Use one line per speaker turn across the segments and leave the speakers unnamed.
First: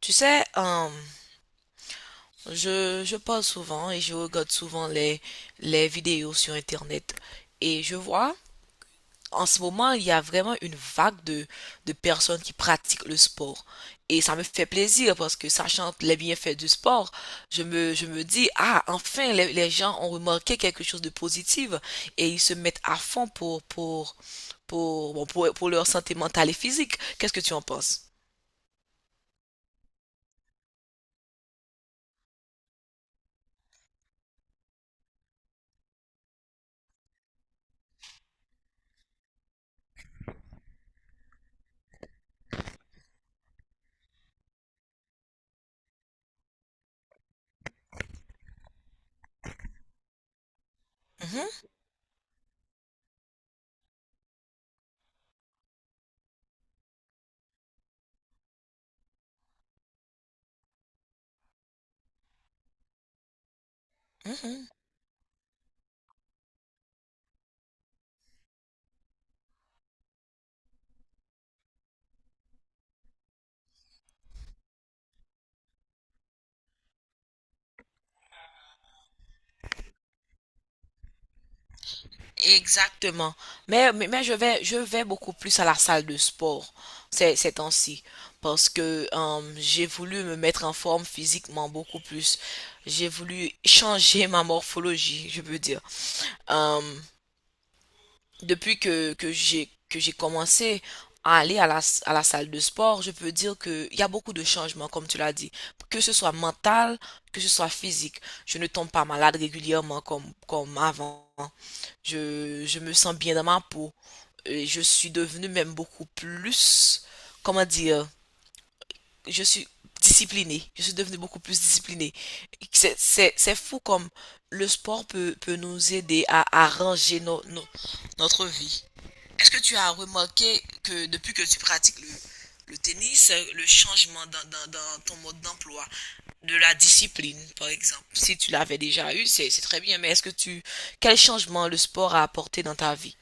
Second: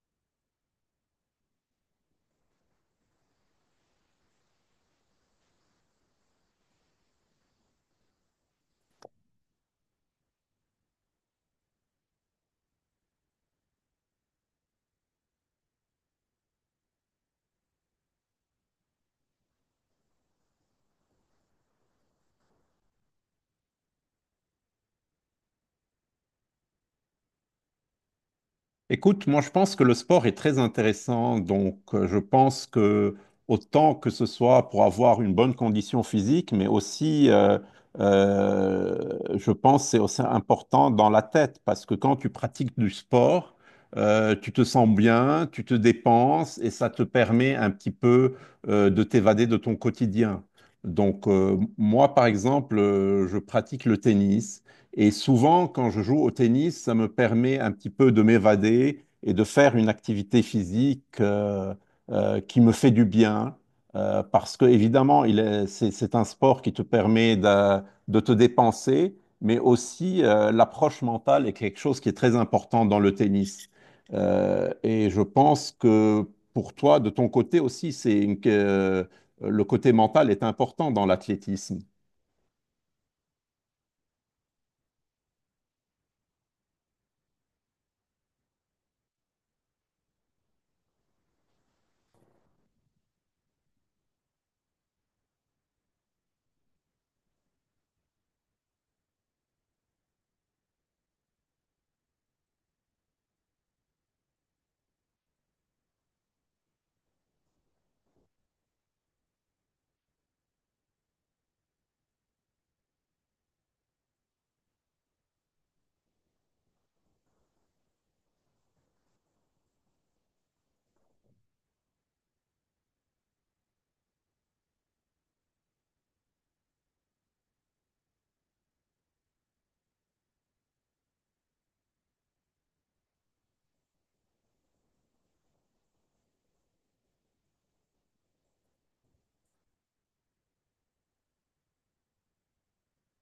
Tu sais, je parle souvent et je regarde souvent les vidéos sur Internet. Et je vois, en ce moment, il y a vraiment une vague de personnes qui pratiquent le sport. Et ça me fait plaisir parce que, sachant les bienfaits du sport, je me dis, ah, enfin, les gens ont remarqué quelque chose de positif et ils se mettent à fond pour leur santé mentale et physique. Qu'est-ce que tu en penses?
Écoute, moi je pense que le sport est très intéressant, donc je pense que autant que ce soit pour avoir une bonne condition physique, mais aussi, je pense que c'est aussi important dans la tête, parce que quand tu pratiques du sport, tu te sens bien, tu te dépenses et ça te permet un petit peu, de t'évader de ton quotidien. Donc
Mhm,
moi par exemple, je pratique le tennis. Et souvent, quand je joue au tennis, ça me permet un petit peu de m'évader et de faire une activité physique qui me fait du bien. Parce que,
mhm.
évidemment, c'est un sport qui te permet de te dépenser, mais aussi, l'approche mentale est quelque chose qui est très important dans le tennis. Et je pense que pour toi, de ton côté aussi, que, le côté mental est important dans l'athlétisme.
Exactement. Mais je vais beaucoup plus à la salle de sport ces temps-ci parce que, j'ai voulu me mettre en forme physiquement beaucoup plus. J'ai voulu changer ma morphologie, je peux dire. Euh, Depuis que j'ai commencé à aller à à la salle de sport, je peux dire qu'il y a beaucoup de changements, comme tu l'as dit, que ce soit mental, que ce soit physique. Je ne tombe pas malade régulièrement comme avant. Je me sens bien dans ma peau. Et je suis devenue même beaucoup plus, comment dire, je suis disciplinée. Je suis devenue beaucoup plus disciplinée. C'est fou comme le sport peut nous aider à arranger notre vie. Est-ce que tu as remarqué que depuis que tu pratiques le tennis, le changement dans ton mode d'emploi, de la discipline, par exemple, si tu l'avais déjà eu, c'est très bien, mais est-ce que tu, quel changement le sport a apporté dans ta vie?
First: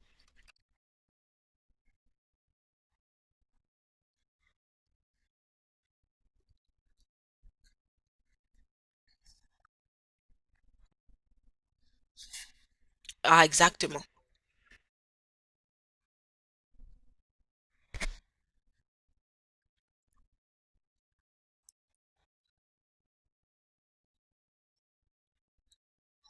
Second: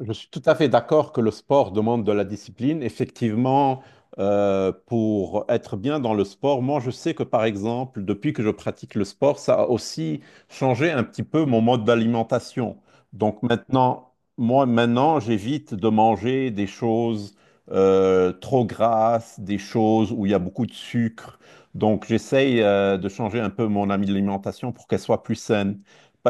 Je suis tout à fait d'accord que le sport demande de la discipline. Effectivement, pour être bien dans le sport, moi je sais que par exemple, depuis que je pratique le sport, ça a aussi changé un petit peu mon mode d'alimentation. Donc
Ah, exactement.
maintenant, moi maintenant, j'évite de manger des choses trop grasses, des choses où il y a beaucoup de sucre. Donc j'essaye de changer un peu mon alimentation pour qu'elle soit plus saine.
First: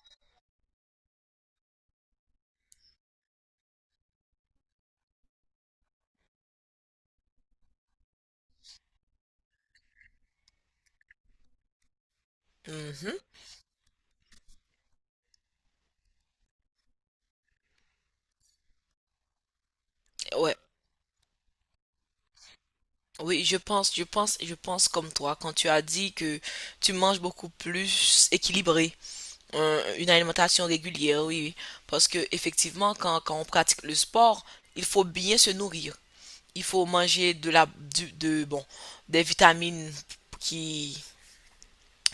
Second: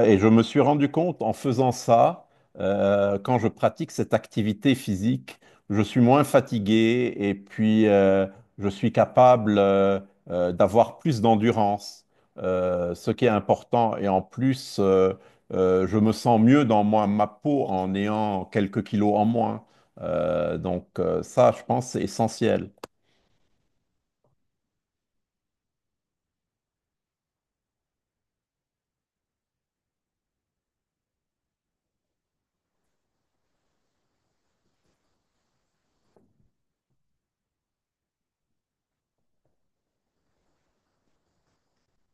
Et je me suis rendu compte en faisant ça, quand je pratique cette activité physique, je suis moins fatigué et puis je suis capable d'avoir plus d'endurance, ce
Mhm.
qui est important. Et en plus, je me sens mieux dans moi, ma peau en ayant quelques kilos en moins.
Ouais.
Donc ça, je pense, c'est essentiel.
Oui, je pense comme toi quand tu as dit que tu manges beaucoup plus équilibré, une alimentation régulière, oui, oui. Parce que, effectivement, quand on pratique le sport, il faut bien se nourrir. Il faut manger de la, du, de, bon, des vitamines qui,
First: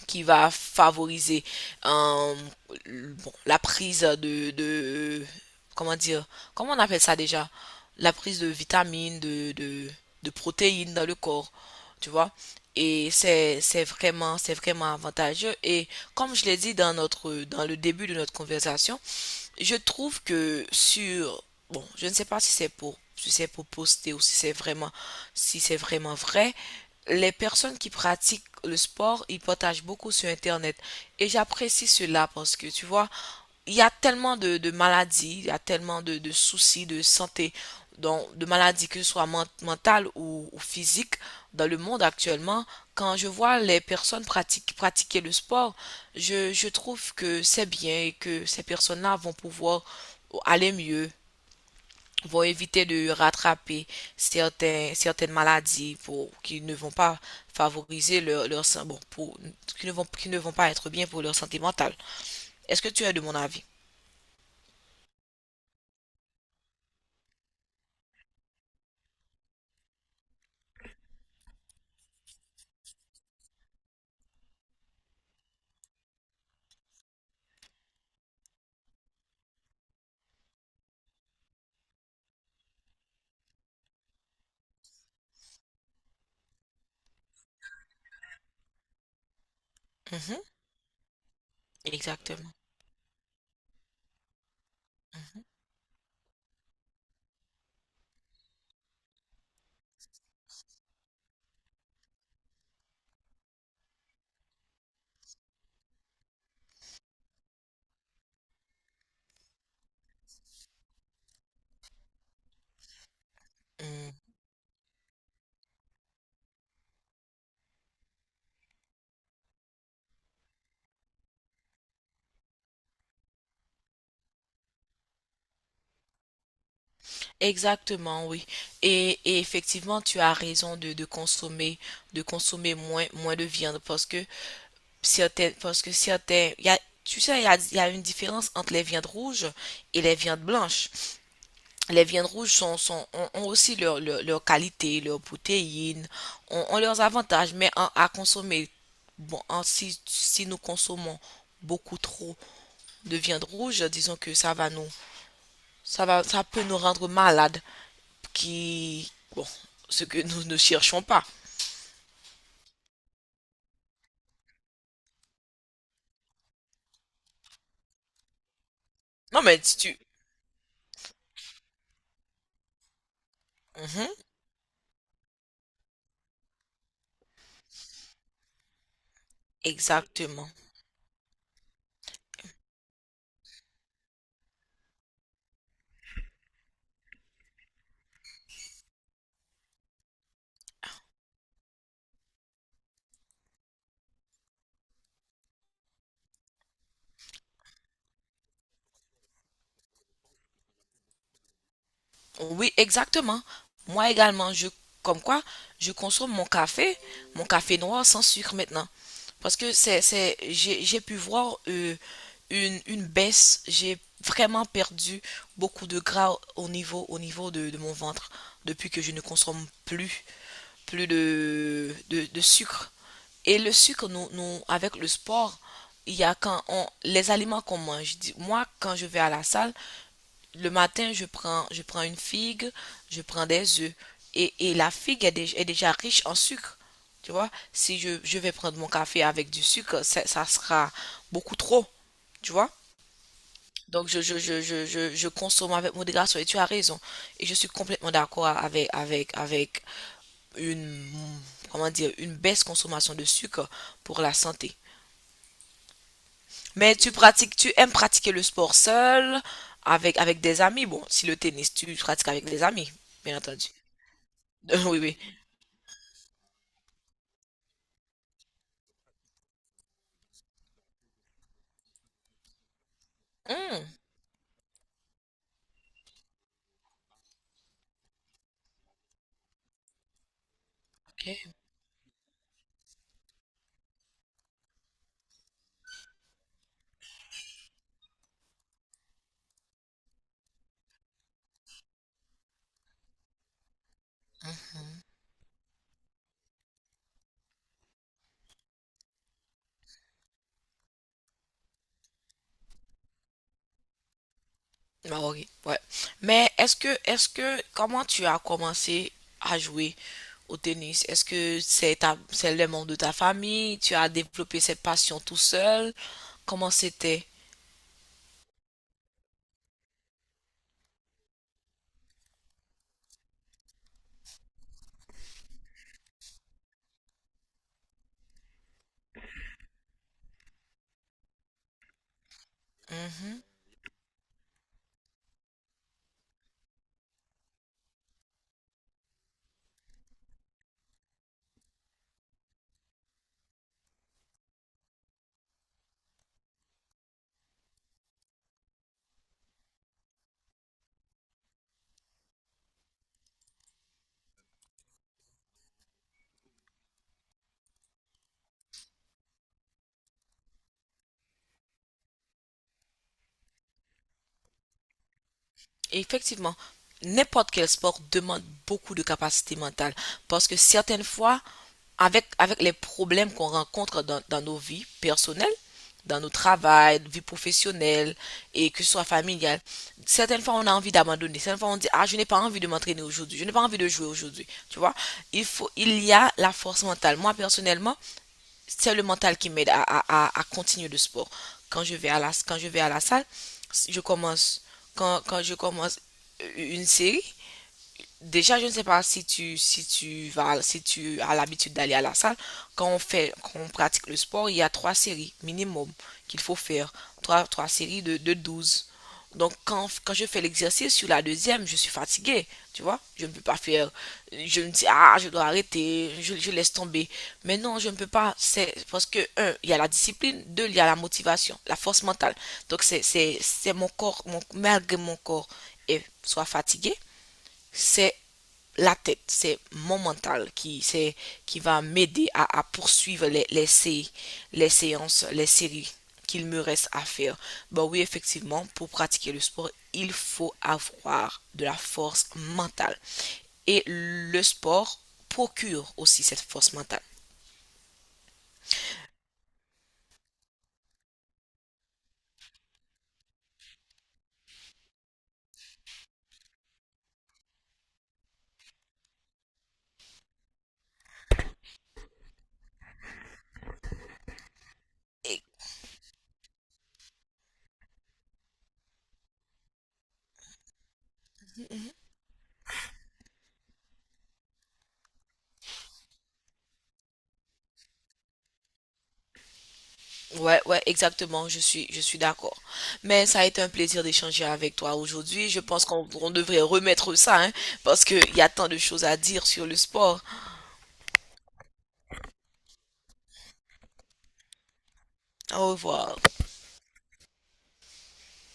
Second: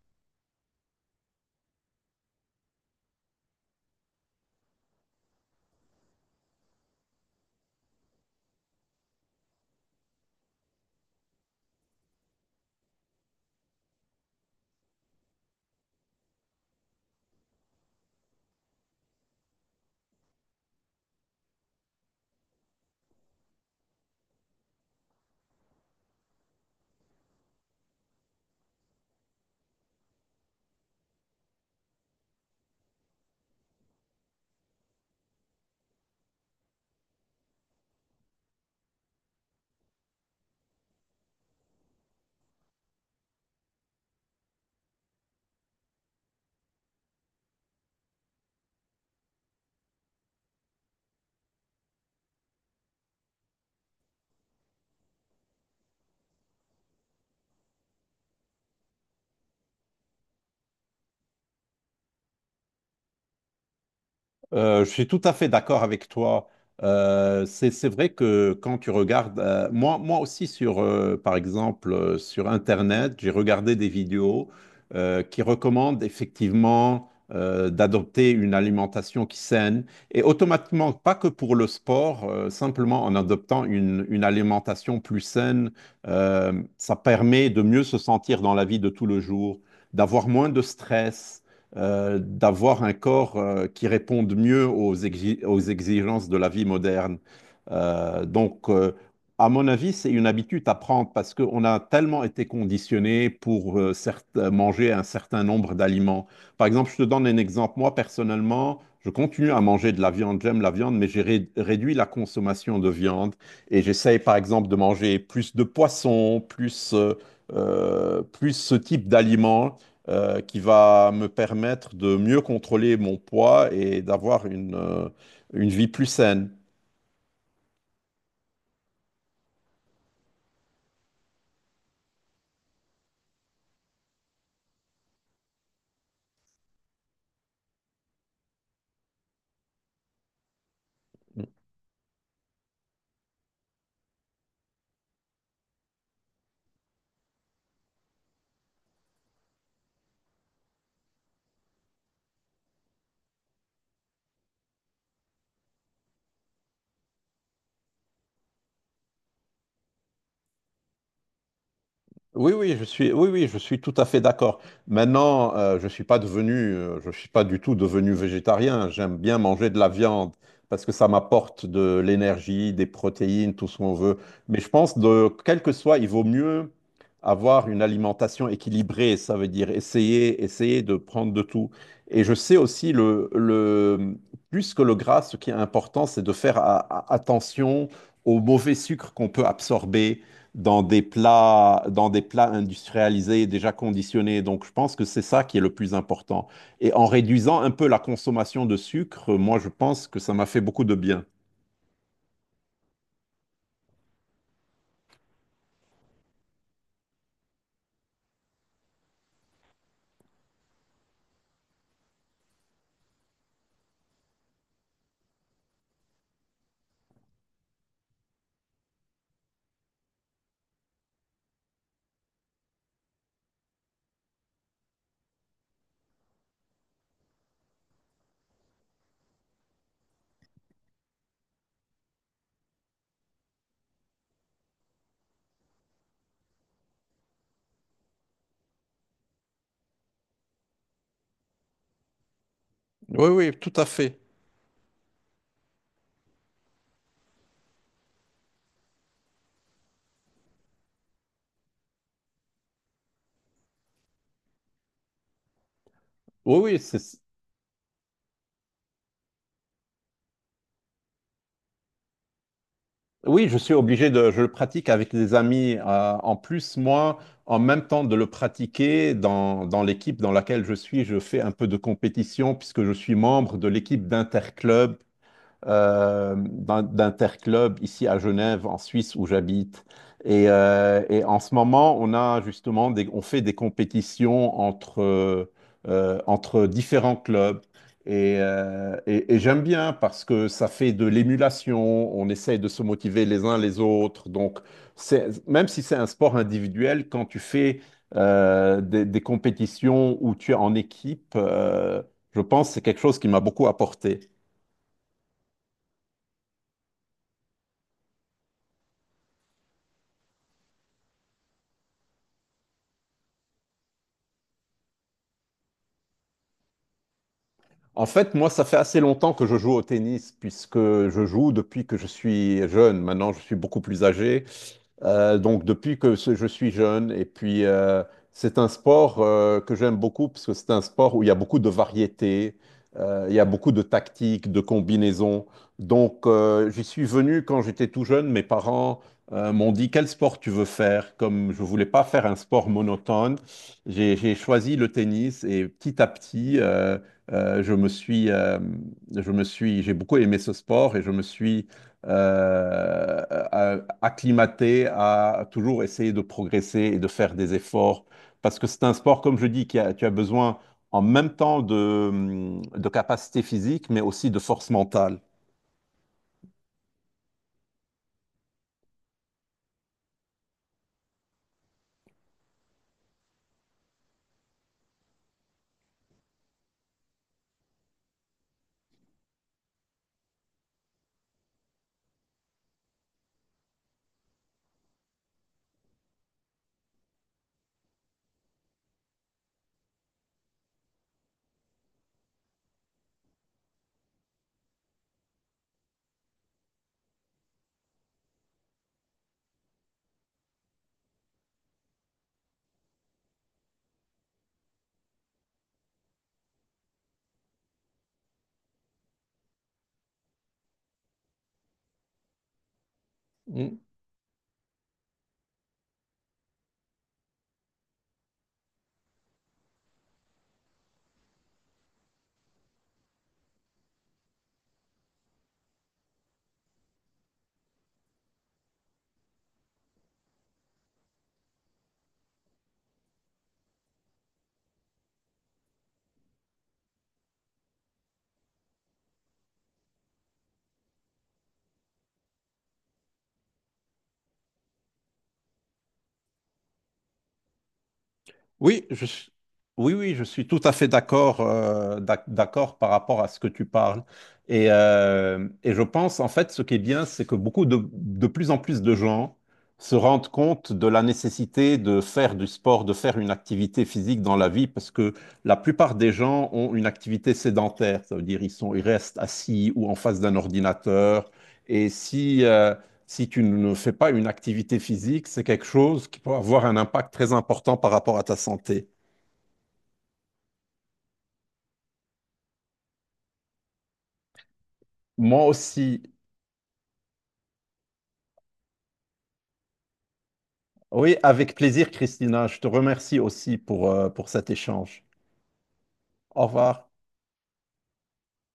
qui va favoriser, euh, la prise comment dire, comment on appelle ça déjà, la prise de vitamines de protéines dans le corps, tu vois. Et c'est vraiment avantageux. Et comme je l'ai dit dans notre dans le début de notre conversation, je trouve que sur, bon, je ne sais pas si c'est pour poster ou si c'est si c'est vraiment vrai, les personnes qui pratiquent le sport, ils partagent beaucoup sur Internet. Et j'apprécie cela parce que, tu vois, il y a tellement de maladies, il y a tellement de soucis de santé, donc de maladies, que ce soit mentales ou physiques dans le monde actuellement. Quand je vois les personnes pratiquer le sport, je trouve que c'est bien et que ces personnes-là vont pouvoir aller mieux, vont éviter de rattraper certaines maladies qui ne vont pas favoriser leur, leur sa- bon, pour, qui ne vont pas être bien pour leur santé mentale. Est-ce que tu es de mon avis?
Je suis tout à fait d'accord avec toi. C'est vrai que quand tu regardes, moi, moi aussi sur, par exemple, sur Internet, j'ai regardé des vidéos qui recommandent effectivement d'adopter une alimentation qui saine et automatiquement, pas que pour le sport, simplement en adoptant une alimentation plus saine, ça permet de mieux se sentir dans la vie de tout le jour, d'avoir
Mhm,
moins de stress,
exactement.
d'avoir un corps qui réponde mieux aux, aux exigences de la vie moderne. Donc, à mon avis, c'est une habitude à prendre parce qu'on a tellement été conditionné pour manger un certain nombre d'aliments. Par exemple, je te donne un exemple. Moi, personnellement, je continue à manger de la viande. J'aime la viande, mais j'ai réduit la consommation de viande et
Mhm.
j'essaye, par exemple, de manger plus de poissons, plus, plus ce type d'aliments qui va me permettre de mieux contrôler mon poids et d'avoir une vie plus saine.
Exactement, oui. Et et, effectivement, tu as raison de consommer moins de viande parce que certains, il y a, tu sais, il y a une différence entre les viandes rouges et les viandes blanches. Les viandes rouges ont aussi leur qualité, leurs protéines, ont leurs avantages, mais à consommer, bon, en- si, si nous consommons beaucoup trop de viande rouge, disons que ça va ça peut nous rendre malades, qui, bon, ce que nous ne cherchons pas.
Oui, oui, oui, oui, je suis tout à fait d'accord. Maintenant, je suis pas devenu, je suis pas du tout devenu végétarien. J'aime bien
Non, mais
manger
si
de la
tu...
viande parce que ça m'apporte de l'énergie, des protéines, tout ce qu'on
Mhm,
veut. Mais je pense de quel que soit, il vaut mieux avoir une alimentation équilibrée. Ça veut dire essayer,
exactement.
essayer de prendre de tout. Et je sais aussi le plus que le gras, ce qui est important, c'est de faire attention aux mauvais sucres qu'on peut absorber dans des plats industrialisés déjà conditionnés. Donc, je pense que c'est ça qui est le plus important. Et en réduisant un peu la consommation de sucre, moi, je pense que ça m'a fait beaucoup de bien.
Oui, exactement. Moi également, je, comme quoi, je consomme mon café noir sans sucre maintenant. Parce que j'ai pu voir, une baisse. J'ai vraiment perdu beaucoup de gras au niveau de mon ventre depuis que je ne consomme plus de sucre. Et le sucre, avec le sport, il y a quand on, les aliments qu'on mange. Moi, quand je vais à la salle, le matin, je prends une figue, je prends des œufs. Et la figue est, est déjà riche en sucre. Tu vois, si je vais prendre mon café avec du sucre, ça sera beaucoup trop. Tu vois?
Oui, oui, tout à
Donc,
fait.
je consomme avec modération. Et tu as raison. Et je suis complètement d'accord avec une, comment dire, une baisse consommation de sucre pour la santé.
Oui, oui,
Mais tu
c'est-
pratiques, tu aimes pratiquer le sport seul, avec des amis. Bon, si le tennis, tu pratiques avec des amis, bien
oui, je
entendu.
suis obligé de, je le pratique
Oui,
avec
oui.
des amis. En plus, moi, en même temps de le pratiquer, dans, dans l'équipe dans laquelle je suis, je fais un peu de compétition puisque je suis membre de
Hmm,
l'équipe d'interclub, d'interclub ici à Genève, en Suisse, où j'habite. Et en ce
ok.
moment, on a justement on fait des compétitions entre, entre différents clubs. Et, et j'aime bien parce que ça fait de l'émulation, on essaye de se motiver les uns les autres. Donc, c'est- même si c'est un sport individuel, quand tu fais des compétitions où tu es en équipe, je pense que c'est quelque chose qui m'a beaucoup apporté.
Hmm, ah, ok, ouais. Mais comment tu as commencé à jouer au tennis? Est-ce que c'est ta, c'est les membres de ta famille? Tu as développé cette passion tout seul? Comment c'était?
En fait, moi, ça fait assez longtemps que je joue au tennis, puisque je joue depuis que je suis jeune. Maintenant, je suis beaucoup plus âgé. Donc depuis que je suis jeune, et puis c'est un sport que j'aime beaucoup parce que c'est un sport où il y a beaucoup de variétés,
Hmm,
il
hmm.
y a beaucoup de tactiques, de combinaisons. Donc j'y suis venu quand j'étais tout jeune, mes parents m'ont dit quel sport tu veux faire. Comme je voulais pas faire un sport monotone, j'ai choisi le tennis et petit à petit euh, je me suis, euh, je me suis, j'ai beaucoup aimé ce sport et je me suis acclimaté à toujours essayer de progresser et de faire des efforts. Parce que c'est un sport, comme je dis, tu as besoin en même temps de capacité physique, mais aussi de force mentale.
Et effectivement, n'importe quel sport demande beaucoup de capacité mentale parce que, certaines fois, avec les problèmes qu'on rencontre dans nos vies personnelles, dans nos travail, vie professionnelle, et que ce soit familiale, certaines fois on a envie d'abandonner, certaines fois on dit ah je n'ai pas envie de m'entraîner aujourd'hui, je n'ai pas envie de jouer aujourd'hui, tu vois. Il faut, il y a la force mentale. Moi personnellement, c'est le mental qui m'aide à continuer le sport. Quand je vais à la salle, je commence, quand je commence une série. Déjà, je ne sais pas si tu vas, si tu as l'habitude d'aller à la salle. Quand on pratique le sport, il y a 3 séries minimum qu'il faut faire. Trois séries de 12. Donc, quand je fais l'exercice sur la deuxième, je suis fatiguée, tu vois. Je ne peux pas faire. Je me dis, ah, je dois arrêter, je laisse tomber. Mais non, je ne peux pas. C'est parce que, un, il y a la discipline, deux, il y a la motivation, la force mentale. Donc, c'est mon corps, mon, malgré mon corps, et soit fatigué, c'est la tête, c'est mon mental qui va m'aider à poursuivre les séances, les séries qu'il me reste à faire. Bah oui, effectivement, pour pratiquer le sport, il faut avoir de la force mentale. Et le sport procure aussi cette force mentale.
Oui, oui, oui, je suis tout à fait d'accord d'accord par rapport à ce que tu parles. Et je pense, en fait, ce qui est bien, c'est que beaucoup de plus en plus de gens se rendent compte de la nécessité de faire du sport, de faire une activité physique dans la vie, parce que
Et-
la plupart des gens ont une activité sédentaire. Ça veut dire ils sont, ils restent assis ou en face d'un ordinateur. Et si, si tu ne fais pas une activité physique, c'est quelque chose qui peut avoir un impact très important par rapport à ta santé.
ouais, ouais, exactement, je suis d'accord. Mais ça a été un plaisir d'échanger avec toi
Moi
aujourd'hui. Je pense
aussi.
qu'on on devrait remettre ça, hein, parce qu'il y a tant de choses à dire sur le sport.
Oui, avec plaisir, Christina. Je te remercie aussi pour cet échange.
Au revoir.
Au revoir.